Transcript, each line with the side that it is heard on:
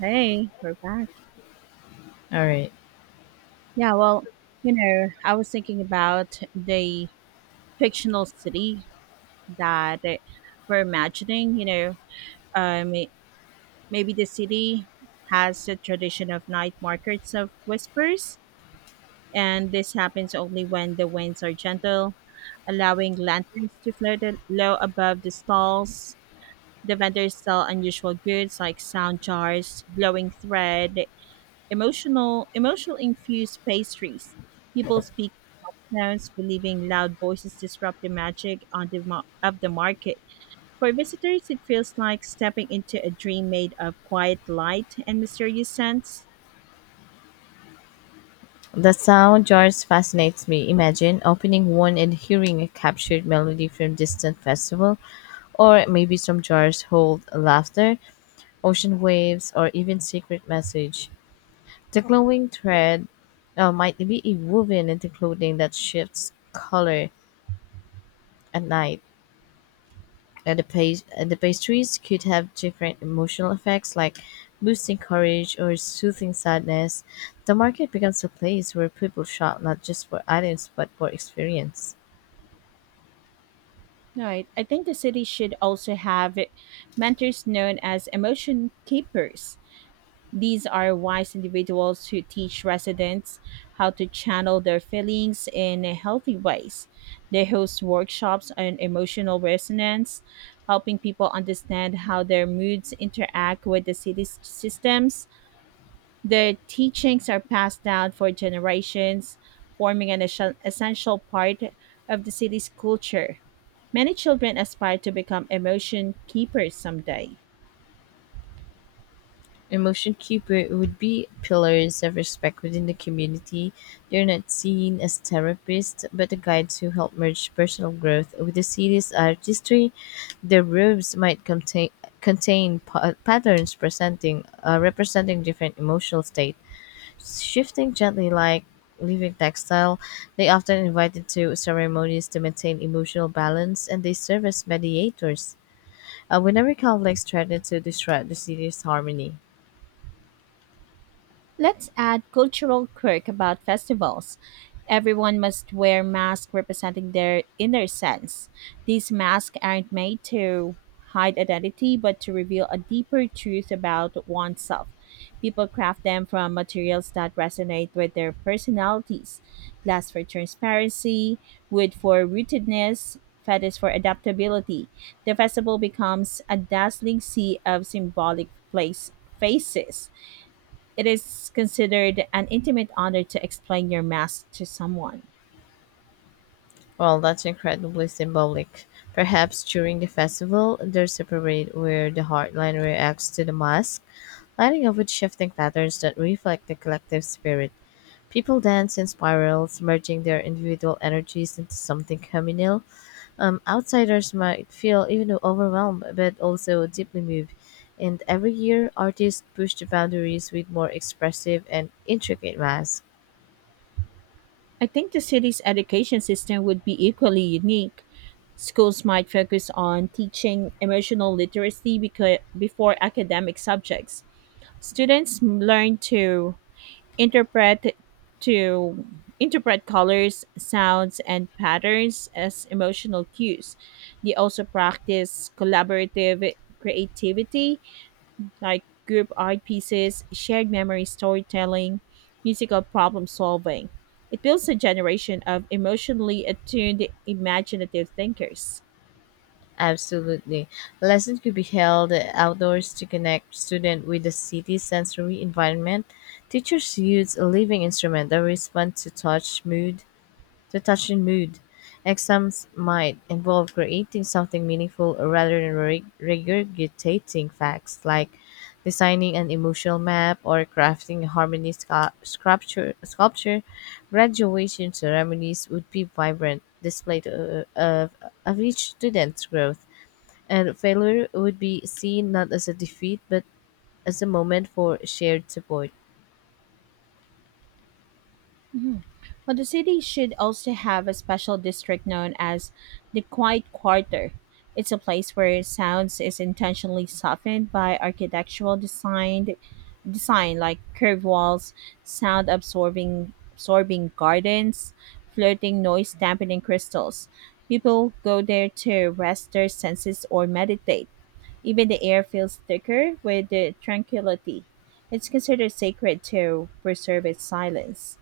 right: Hey, we're back.
left: All right.
right: Yeah, well, I was thinking about the fictional city that we're imagining. Um, Maybe the city has a tradition of night markets of whispers, and this happens only when the winds are gentle, allowing lanterns to float low above the stalls. The vendors sell unusual goods like sound jars, glowing thread, emotional infused pastries. People speak sounds, believing loud voices disrupt the magic on the of the market. For visitors, it feels like stepping into a dream made of quiet light and mysterious scents.
left: The sound jars fascinates me. Imagine opening one and hearing a captured melody from distant festival, or maybe some jars hold laughter, ocean waves, or even secret message. The glowing thread might be woven into clothing that shifts color at night. And the pastries could have different emotional effects like boosting courage or soothing sadness. The market becomes a place where people shop not just for items but for experience.
right: Right. I think the city should also have mentors known as emotion keepers. These are wise individuals who teach residents how to channel their feelings in healthy ways. They host workshops on emotional resonance, helping people understand how their moods interact with the city's systems. Their teachings are passed down for generations, forming an essential part of the city's culture. Many children aspire to become emotion keepers someday.
left: Emotion Keeper would be pillars of respect within the community. They're not seen as therapists, but the guides who help merge personal growth with the city's artistry. The robes might patterns presenting representing different emotional states, shifting gently like living textile. They often invited to ceremonies to maintain emotional balance, and they serve as mediators whenever conflicts threaten to disrupt the city's harmony.
right: Let's add cultural quirk about festivals. Everyone must wear masks representing their inner sense. These masks aren't made to hide identity but to reveal a deeper truth about oneself. People craft them from materials that resonate with their personalities. Glass for transparency, wood for rootedness, feathers for adaptability. The festival becomes a dazzling sea of symbolic place faces. It is considered an intimate honor to explain your mask to someone.
left: Well, that's incredibly symbolic. Perhaps during the festival there's a parade where the heartline reacts to the mask, lighting up with shifting patterns that reflect the collective spirit. People dance in spirals, merging their individual energies into something communal. Outsiders might feel even overwhelmed, but also deeply moved. And every year, artists push the boundaries with more expressive and intricate masks.
right: I think the city's education system would be equally unique. Schools might focus on teaching emotional literacy before academic subjects. Students learn to interpret to interpret colors, sounds, and patterns as emotional cues. They also practice collaborative creativity like group art pieces, shared memory storytelling, musical problem solving. It builds a generation of emotionally attuned, imaginative thinkers.
left: Absolutely. Lessons could be held outdoors to connect students with the city's sensory environment. Teachers use a living instrument that responds to to touch and mood. Exams might involve creating something meaningful rather than regurgitating facts, like designing an emotional map or crafting a harmony sculpture. Graduation ceremonies would be vibrant of each student's growth, and failure would be seen not as a defeat but as a moment for shared support.
right: Mhm. Well, the city should also have a special district known as the Quiet Quarter. It's a place where sounds is intentionally softened by architectural design like curved walls, sound absorbing gardens, floating noise dampening crystals. People go there to rest their senses or meditate. Even the air feels thicker with the tranquility. It's considered sacred to preserve its silence.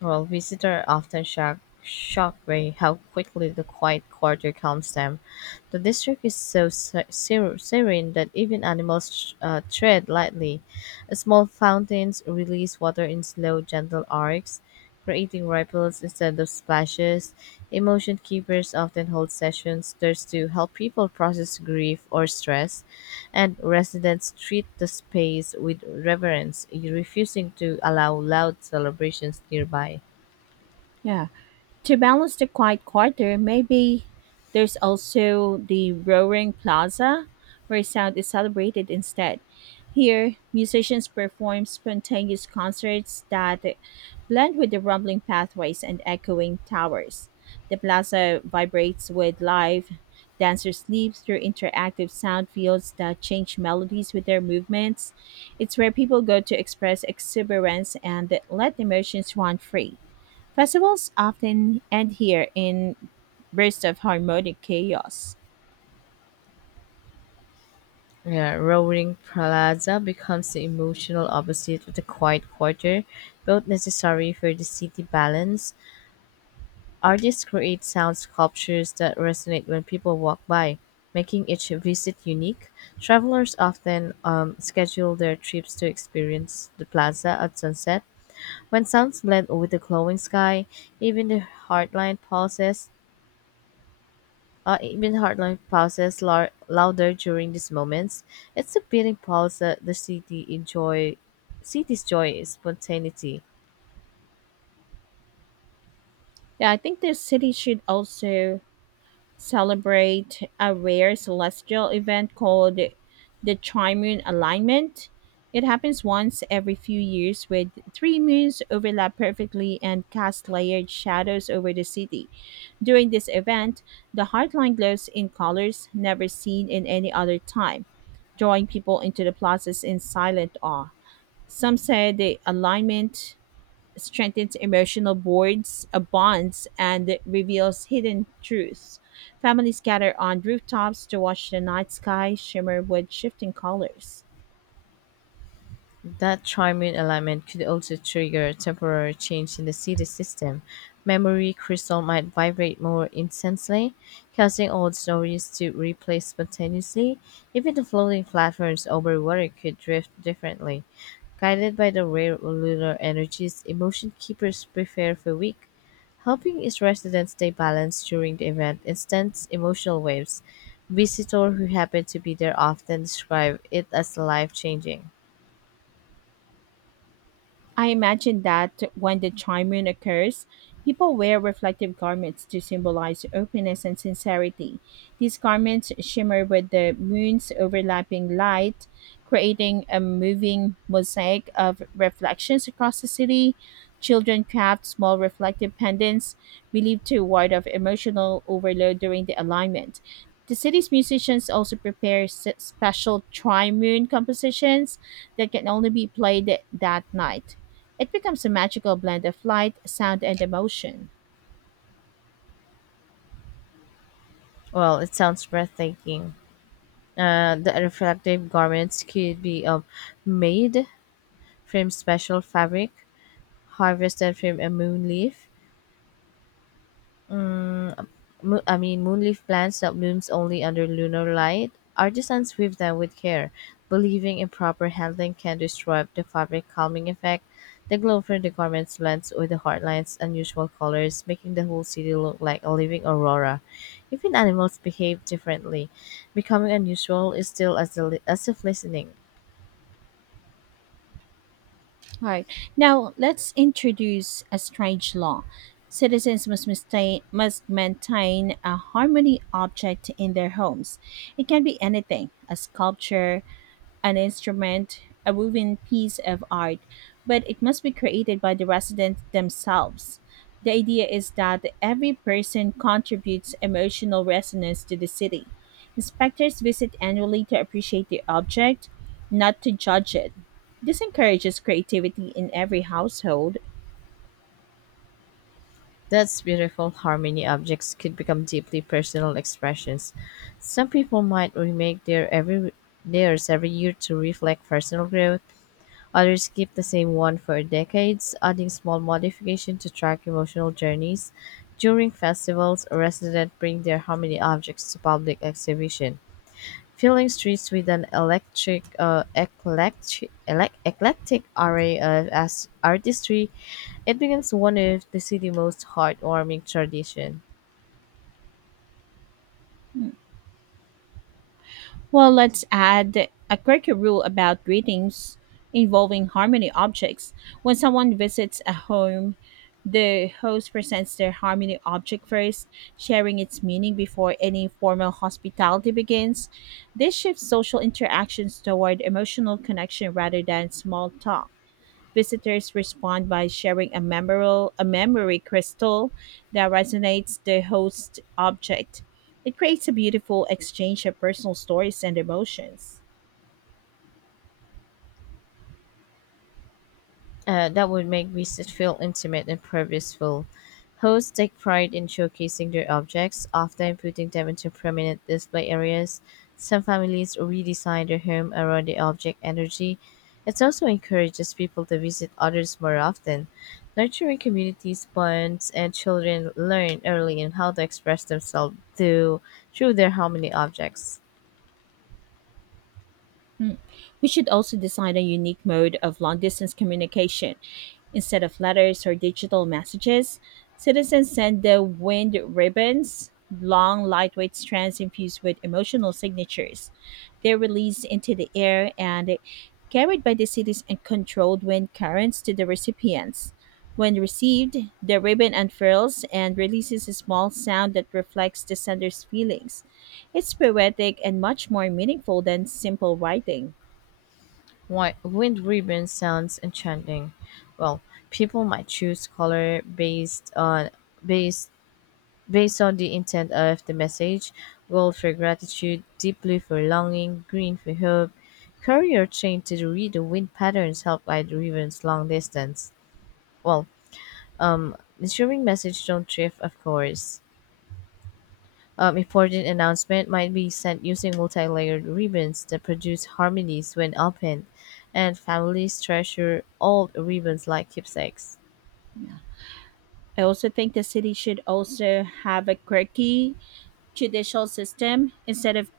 left: Well, visitors often shocked by how quickly the quiet quarter calms them. The district is so serene that even animals tread lightly. Small fountains release water in slow, gentle arcs, creating ripples instead of splashes. Emotion keepers often hold sessions just to help people process grief or stress, and residents treat the space with reverence, refusing to allow loud celebrations nearby.
right: Yeah. To balance the quiet quarter, maybe there's also the roaring plaza where sound is celebrated instead. Here, musicians perform spontaneous concerts that blend with the rumbling pathways and echoing towers. The plaza vibrates with life. Dancers leap through interactive sound fields that change melodies with their movements. It's where people go to express exuberance and let emotions run free. Festivals often end here in bursts of harmonic chaos.
left: Yeah, roaring plaza becomes the emotional opposite of the quiet quarter, both necessary for the city balance. Artists create sound sculptures that resonate when people walk by, making each visit unique. Travelers often schedule their trips to experience the plaza at sunset. When sounds blend with the glowing sky, even the heartline pauses. Heartline pauses louder during these moments. It's a beating pulse that the city's joy is spontaneity.
right: Yeah, I think this city should also celebrate a rare celestial event called the Trimoon Alignment. It happens once every few years with three moons overlap perfectly and cast layered shadows over the city. During this event, the Heartline glows in colors never seen in any other time, drawing people into the plazas in silent awe. Some say the alignment strengthens emotional bonds and reveals hidden truths. Families gather on rooftops to watch the night sky shimmer with shifting colors.
left: That trimming alignment could also trigger a temporary change in the city system. Memory crystal might vibrate more intensely, causing old stories to replay spontaneously. Even the floating platforms over water could drift differently. Guided by the rare lunar energies, emotion keepers prepare for week, helping its residents stay balanced during the event instead emotional waves. Visitors who happen to be there often describe it as life changing.
right: I imagine that when the Chai Moon occurs, people wear reflective garments to symbolize openness and sincerity. These garments shimmer with the moon's overlapping light, creating a moving mosaic of reflections across the city. Children craft small reflective pendants believed to ward off emotional overload during the alignment. The city's musicians also prepare special tri moon compositions that can only be played that night. It becomes a magical blend of light, sound, and emotion.
left: Well, it sounds breathtaking. The reflective garments could be made from special fabric harvested from a moon leaf. Mm, I mean, moonleaf plants that blooms only under lunar light. Artisans weave them with care, believing improper handling can disrupt the fabric calming effect. The glow from the garments blends with the heartline's unusual colors, making the whole city look like a living aurora. Even animals behave differently, becoming unusual is still as, as if listening.
right: All right. Now let's introduce a strange law. Citizens must maintain a harmony object in their homes. It can be anything, a sculpture, an instrument, a moving piece of art, but it must be created by the residents themselves. The idea is that every person contributes emotional resonance to the city. Inspectors visit annually to appreciate the object, not to judge it. This encourages creativity in every household.
left: That's beautiful how many objects could become deeply personal expressions. Some people might remake theirs every year to reflect personal growth. Others keep the same one for decades, adding small modification to track emotional journeys. During festivals, residents bring their harmony objects to public exhibition, filling streets with an eclectic array of artistry. It becomes one of the city's most heartwarming tradition.
right: Well, let's add a quirky rule about greetings involving harmony objects. When someone visits a home, the host presents their harmony object first, sharing its meaning before any formal hospitality begins. This shifts social interactions toward emotional connection rather than small talk. Visitors respond by sharing a memory crystal that resonates the host object. It creates a beautiful exchange of personal stories and emotions.
left: That would make visits feel intimate and purposeful. Hosts take pride in showcasing their objects, often putting them into prominent display areas. Some families redesign their home around the object energy. It also encourages people to visit others more often, nurturing communities bonds, and children learn early in how to express themselves through their homely objects.
right: Mm. We should also design a unique mode of long distance communication. Instead of letters or digital messages, citizens send the wind ribbons, long, lightweight strands infused with emotional signatures. They're released into the air and carried by the city's and controlled wind currents to the recipients. When received, the ribbon unfurls and releases a small sound that reflects the sender's feelings. It's poetic and much more meaningful than simple writing.
left: Why Wind Ribbon sounds enchanting. Well, people might choose color based based on the intent of the message. Gold for gratitude, deep blue for longing, green for hope. Courier trained to read the wind patterns help guide the ribbon's long distance. Well, ensuring message don't drift, of course. Important announcement might be sent using multi-layered ribbons that produce harmonies when opened, and families treasure old ribbons like keepsakes.
right: I also think the city should also have a quirky judicial system instead of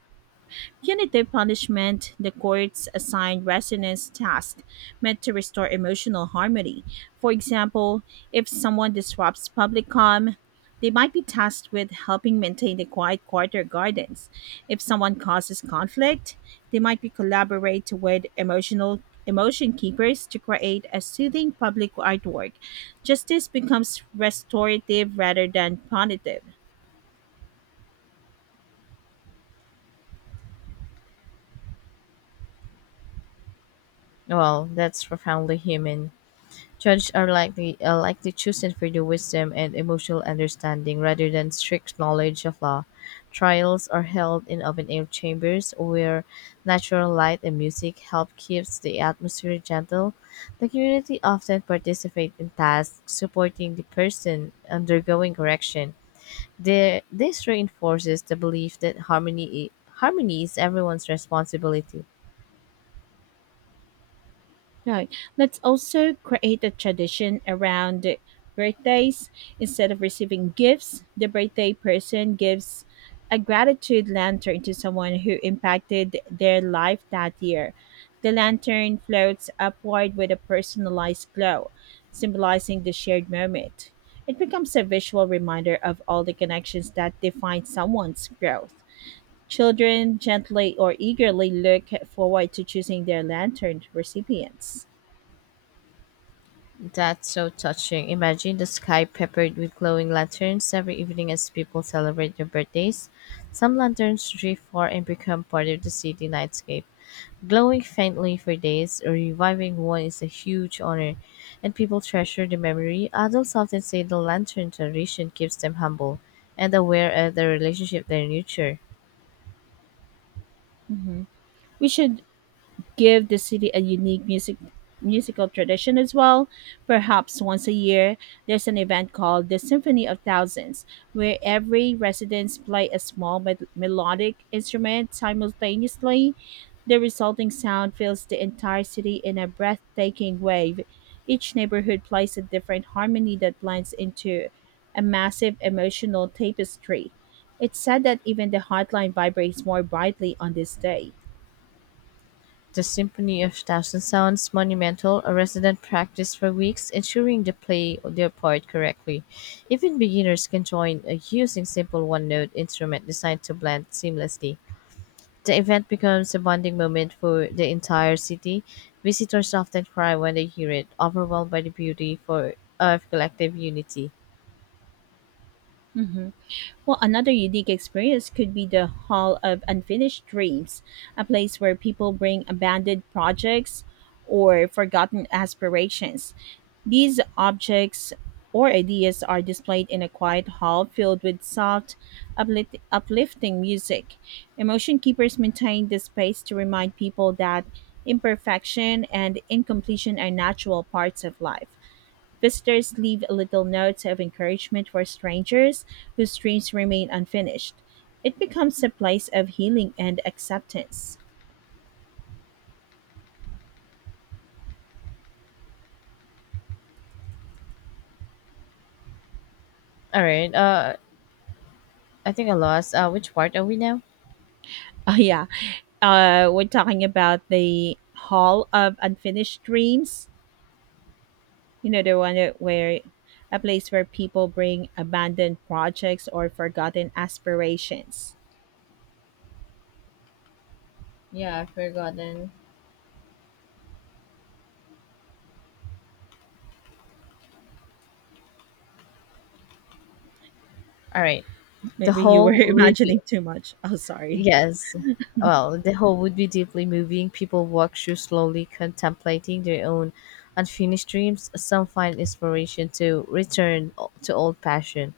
right: Punitive punishment, the courts assign resonance tasks meant to restore emotional harmony. For example, if someone disrupts public calm, they might be tasked with helping maintain the quiet quarter gardens. If someone causes conflict, they might be collaborate with emotion keepers to create a soothing public artwork. Justice becomes restorative rather than punitive.
left: Well, that's profoundly human. Judges are likely chosen for their wisdom and emotional understanding rather than strict knowledge of law. Trials are held in open-air chambers where natural light and music help keeps the atmosphere gentle. The community often participate in tasks supporting the person undergoing correction. This reinforces the belief that harmony is everyone's responsibility.
right: Right. Let's also create a tradition around birthdays. Instead of receiving gifts, the birthday person gives a gratitude lantern to someone who impacted their life that year. The lantern floats upward with a personalized glow, symbolizing the shared moment. It becomes a visual reminder of all the connections that define someone's growth. Children gently or eagerly look forward to choosing their lantern recipients.
left: That's so touching. Imagine the sky peppered with glowing lanterns every evening as people celebrate their birthdays. Some lanterns drift far and become part of the city nightscape, glowing faintly for days. Reviving one is a huge honor, and people treasure the memory. Adults often say the lantern tradition keeps them humble and aware of the relationship they nurture.
right: Mhm. We should give the city a unique musical tradition as well. Perhaps once a year, there's an event called the Symphony of Thousands, where every residents play a small melodic instrument simultaneously. The resulting sound fills the entire city in a breathtaking wave. Each neighborhood plays a different harmony that blends into a massive emotional tapestry. It's said that even the hotline vibrates more brightly on this day.
left: The Symphony of Thousand Sounds Monumental, a resident practiced for weeks, ensuring they play their part correctly. Even beginners can join using simple one-note instrument designed to blend seamlessly. The event becomes a bonding moment for the entire city. Visitors often cry when they hear it, overwhelmed by the beauty for of collective unity.
right: Hmm. Well, another unique experience could be the Hall of Unfinished Dreams, a place where people bring abandoned projects or forgotten aspirations. These objects or ideas are displayed in a quiet hall filled with soft, uplifting music. Emotion keepers maintain this space to remind people that imperfection and incompletion are natural parts of life. Visitors leave little notes of encouragement for strangers whose dreams remain unfinished. It becomes a place of healing and acceptance.
left: All right, I think I lost. Which part are we now?
right: Oh, yeah. We're talking about the Hall of Unfinished Dreams. You know, the one where a place where people bring abandoned projects or forgotten aspirations.
left: Yeah, I've forgotten. All right, the
right: Maybe you were
left: whole would be.
right: imagining too much. Oh, sorry.
left: Yes. Well, the whole would be deeply moving. People walk through slowly contemplating their own unfinished dreams. Some find inspiration to return to old passion.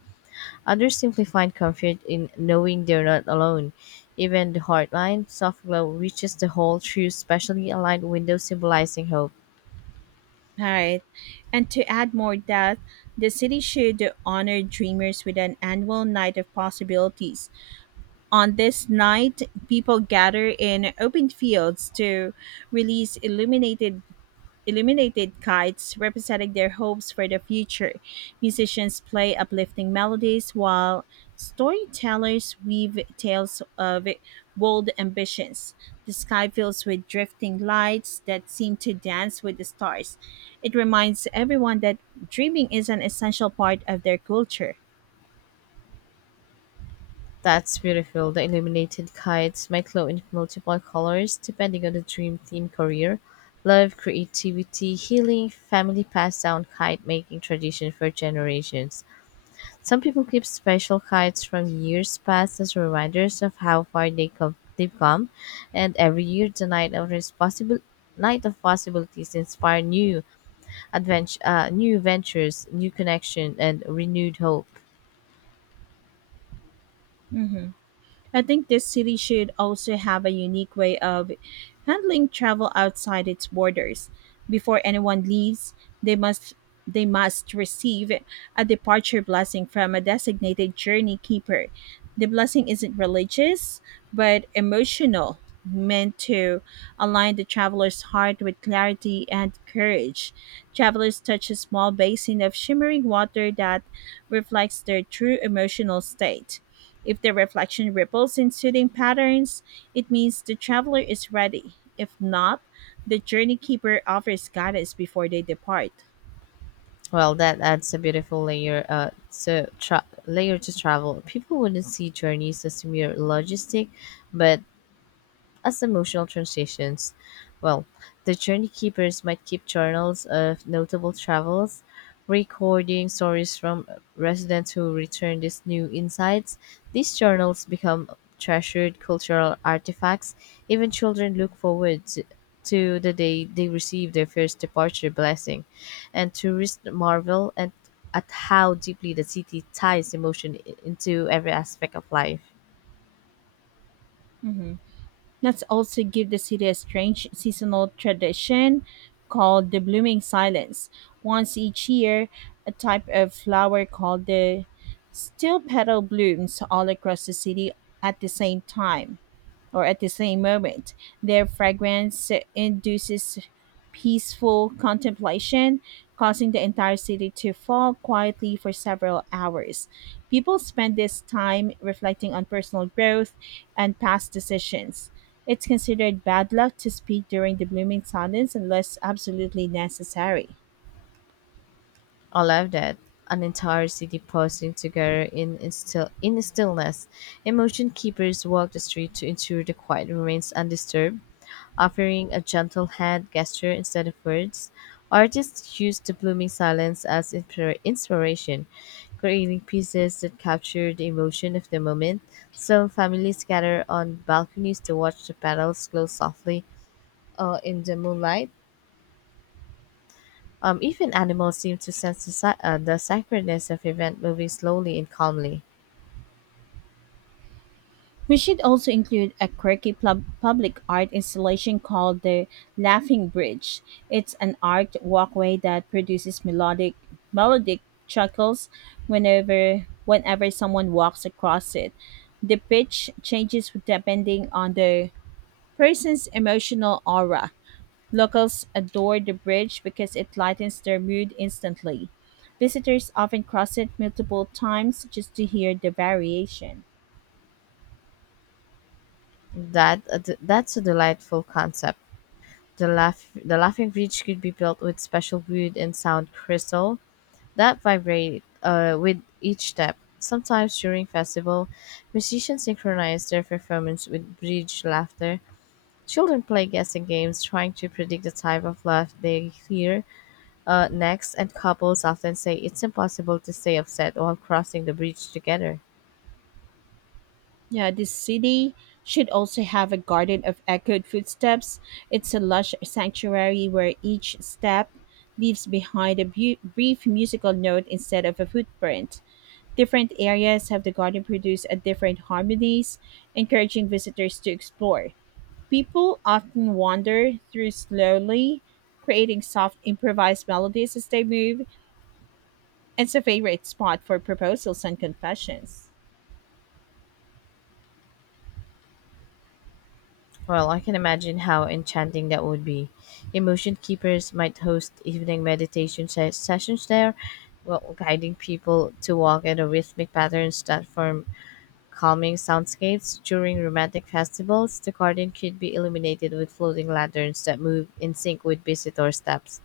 left: Others simply find comfort in knowing they're not alone. Even the hardline soft glow reaches the hall through specially aligned windows symbolizing hope.
right: Right. And to add more depth, the city should honor dreamers with an annual night of possibilities. On this night, people gather in open fields to release illuminated kites representing their hopes for the future. Musicians play uplifting melodies while storytellers weave tales of bold ambitions. The sky fills with drifting lights that seem to dance with the stars. It reminds everyone that dreaming is an essential part of their culture.
left: That's beautiful. The illuminated kites might glow in multiple colors depending on the dream theme career, love, creativity, healing, family passed down kite making tradition for generations. Some people keep special kites from years past as reminders of how they've come, and every year the night of responsible night of possibilities inspire new new ventures, new connection, and renewed hope.
right: I think this city should also have a unique way of handling travel outside its borders. Before anyone leaves, they must they must receive a departure blessing from a designated journey keeper. The blessing isn't religious, but emotional, meant to align the traveler's heart with clarity and courage. Travelers touch a small basin of shimmering water that reflects their true emotional state. If the reflection ripples in soothing patterns, it means the traveler is ready. If not, the journey keeper offers guidance before they depart.
left: Well, that adds a beautiful layer to travel. People wouldn't see journeys as mere logistic, but as emotional transitions. Well, the journey keepers might keep journals of notable travels, recording stories from residents who return these new insights. These journals become treasured cultural artifacts. Even children to the day they receive their first departure blessing, and tourists at how deeply the city ties emotion into every aspect of life.
right: Let's also give the city a strange seasonal tradition called the blooming silence. Once each year, a type of flower called the steel petal blooms all across the city at the same time. Or at the same moment. Their fragrance induces peaceful contemplation, causing the entire city to fall quietly for several hours. People spend this time reflecting on personal growth and past decisions. It's considered bad luck to speak during the blooming silence unless absolutely necessary.
left: I love that. An entire city posing together in stillness. Emotion keepers walk the street to ensure the quiet remains undisturbed, offering a gentle hand gesture instead of words. Artists use the blooming silence as inspiration, creating pieces that capture the emotion of the moment. Some families gather on balconies to watch the petals glow softly in the moonlight. Even animals seem to sense the sacredness of event moving slowly and calmly.
right: We should also include a quirky public art installation called the Laughing Bridge. It's an art walkway that produces melodic chuckles whenever someone walks across it. The pitch changes depending on the person's emotional aura. Locals adore the bridge because it lightens their mood instantly. Visitors often cross it multiple times just to hear the variation.
left: That's a delightful concept. The laughing bridge could be built with special wood and sound crystal that vibrate with each step. Sometimes during festival, musicians synchronize their performance with bridge laughter. Children play guessing games, trying to predict the type of laugh they hear next, and couples often say it's impossible to stay upset while crossing the bridge together.
right: Yeah, this city should also have a garden of echoed footsteps. It's a lush sanctuary where each step leaves behind a brief musical note instead of a footprint. Different areas have the garden produce a different harmonies, encouraging visitors to explore. People often wander through slowly, creating soft improvised melodies as they move. It's a favorite spot for proposals and confessions.
left: Well, I can imagine how enchanting that would be. Emotion keepers might host evening meditation sessions there, well, guiding people to walk in a rhythmic patterns that form calming soundscapes. During romantic festivals, the garden could be illuminated with floating lanterns that move in sync with visitor steps.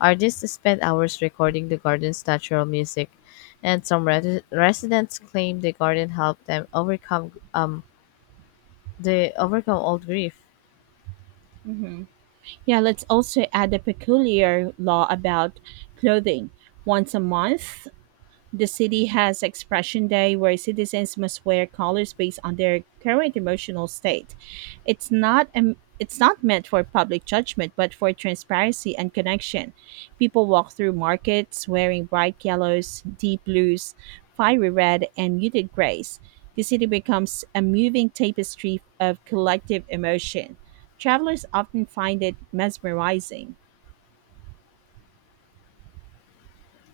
left: Artists spend hours recording the garden's natural music, and some residents claim the garden helped them overcome they overcome old grief.
right: Yeah, let's also add a peculiar law about clothing. Once a month, the city has Expression Day, where citizens must wear colors based on their current emotional state. It's not meant for public judgment, but for transparency and connection. People walk through markets wearing bright yellows, deep blues, fiery red, and muted grays. The city becomes a moving tapestry of collective emotion. Travelers often find it mesmerizing.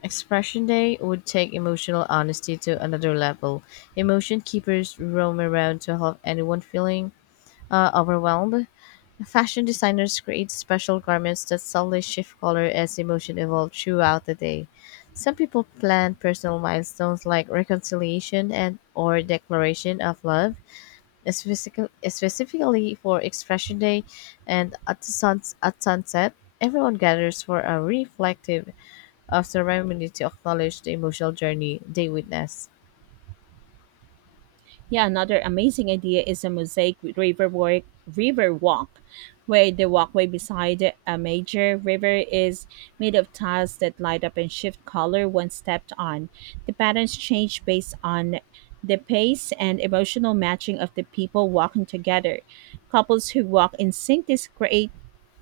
left: Expression Day would take emotional honesty to another level. Emotion keepers roam around to help anyone feeling overwhelmed. Fashion designers create special garments that subtly shift color as emotion evolves throughout the day. Some people plan personal milestones like reconciliation and or declaration of love, specifically for Expression Day and at sunset. Everyone gathers for a reflective of ceremony to acknowledge the emotional journey they witness.
right: Yeah, another amazing idea is a mosaic river walk, where the walkway beside a major river is made of tiles that light up and shift color when stepped on. The patterns change based on the pace and emotional matching of the people walking together. Couples who walk in sync create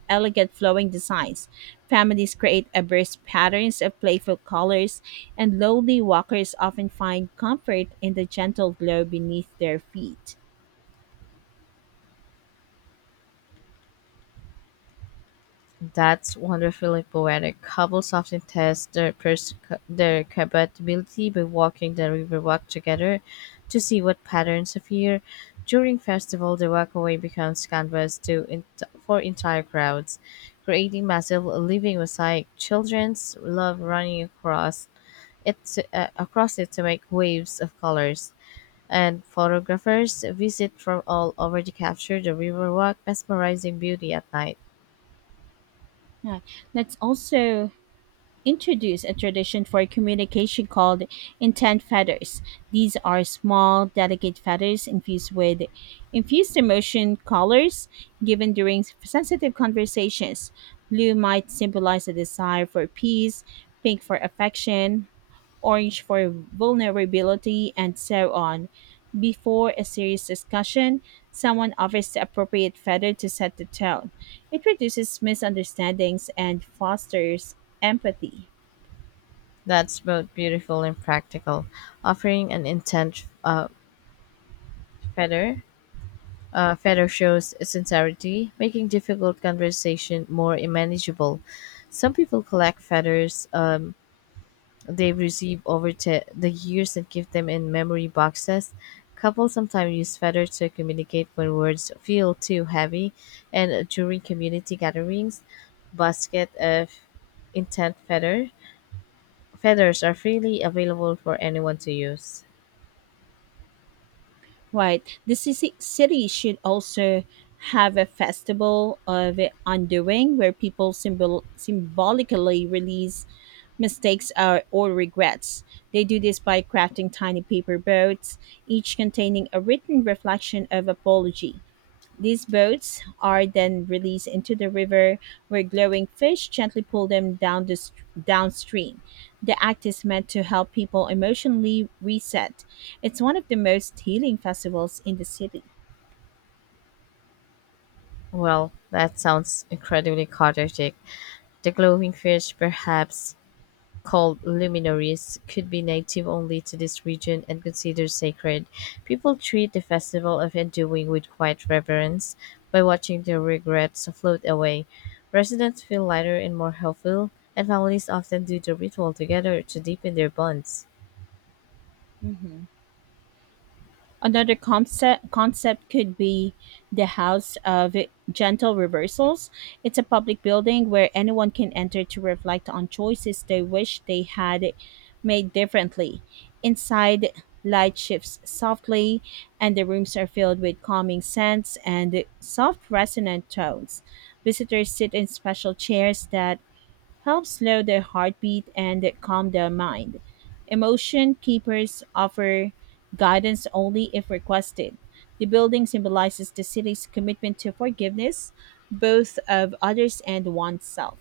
right: elegant flowing designs. Families create abreast patterns of playful colors, and lonely walkers often find comfort in the gentle glow beneath their feet.
left: That's wonderfully poetic. Couples often test their compatibility by walking the riverwalk together to see what patterns appear. During festival, the walkway becomes canvas for entire crowds, creating massive living mosaic. Childrens love running across it to make waves of colors. And photographers visit from all over to capture the riverwalk' mesmerizing beauty at night.
right: Yeah. Let's also introduce a tradition for communication called intent feathers. These are small, delicate feathers infused emotion colors given during sensitive conversations. Blue might symbolize a desire for peace, pink for affection, Orange for vulnerability, and so on. Before a serious discussion, someone offers the appropriate feather to set the tone. It reduces misunderstandings and fosters empathy.
left: That's both beautiful and practical. Offering an intent feather feather shows sincerity, making difficult conversation more manageable. Some people collect feathers they receive over the years and keep them in memory boxes. Couples sometimes use feathers to communicate when words feel too heavy, and during community gatherings, basket of intent feathers are freely available for anyone to use.
right: Right. The city should also have a festival of undoing where people symbolically release mistakes or regrets. They do this by crafting tiny paper boats, each containing a written reflection of apology. These boats are then released into the river, where glowing fish gently pull them down downstream. The act is meant to help people emotionally reset. It's one of the most healing festivals in the city.
left: Well, that sounds incredibly chaotic. The glowing fish, perhaps called luminaries, could be native only to this region and considered sacred. People treat the festival of undoing with quiet reverence by watching their regrets float away. Residents feel lighter and more hopeful, and families often do the ritual together to deepen their bonds.
right: Hmm. Another concept could be the House of Gentle Reversals. It's a public building where anyone can enter to reflect on choices they wish they had made differently. Inside, light shifts softly, and the rooms are filled with calming scents and soft resonant tones. Visitors sit in special chairs that help slow their heartbeat and calm their mind. Emotion keepers offer guidance only if requested. The building symbolizes the city's commitment to forgiveness, both of others and oneself.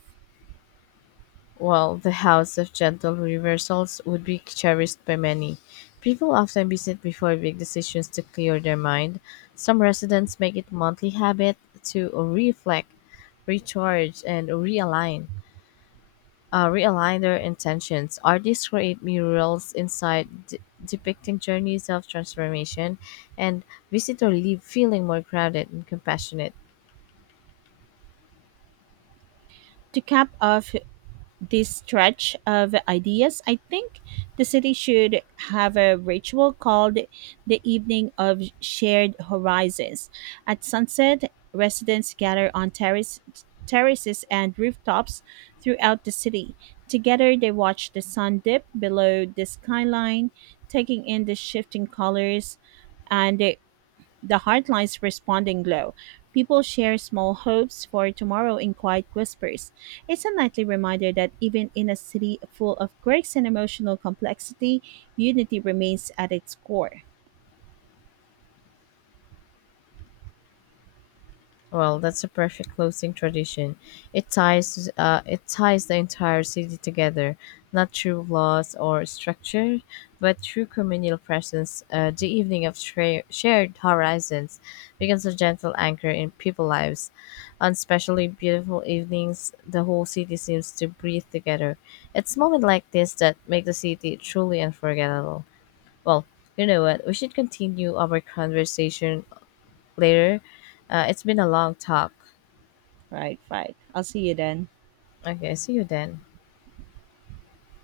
left: While the House of Gentle Reversals would be cherished by many, people often visit before big decisions to clear their mind. Some residents make it monthly habit to reflect, recharge, and realign. Realign their intentions. Artists create murals inside depicting journeys of transformation, and visitors leave feeling more grounded and compassionate.
right: To cap off this stretch of ideas, I think the city should have a ritual called the Evening of Shared Horizons. At sunset, residents gather on terraces and rooftops throughout the city. Together, they watch the sun dip below the skyline, taking in the shifting colors and the Heartline's responding glow. People share small hopes for tomorrow in quiet whispers. It's a nightly reminder that even in a city full of quirks and emotional complexity, unity remains at its core.
left: Well, that's a perfect closing tradition. It ties the entire city together, not through laws or structure, but through communal presence. The evening of shared horizons becomes a gentle anchor in people's lives. On especially beautiful evenings, the whole city seems to breathe together. It's moments like this that make the city truly unforgettable. Well, you know what? We should continue our conversation later. It's been a long talk.
right: Right. I'll see you then.
left: Okay, see you then.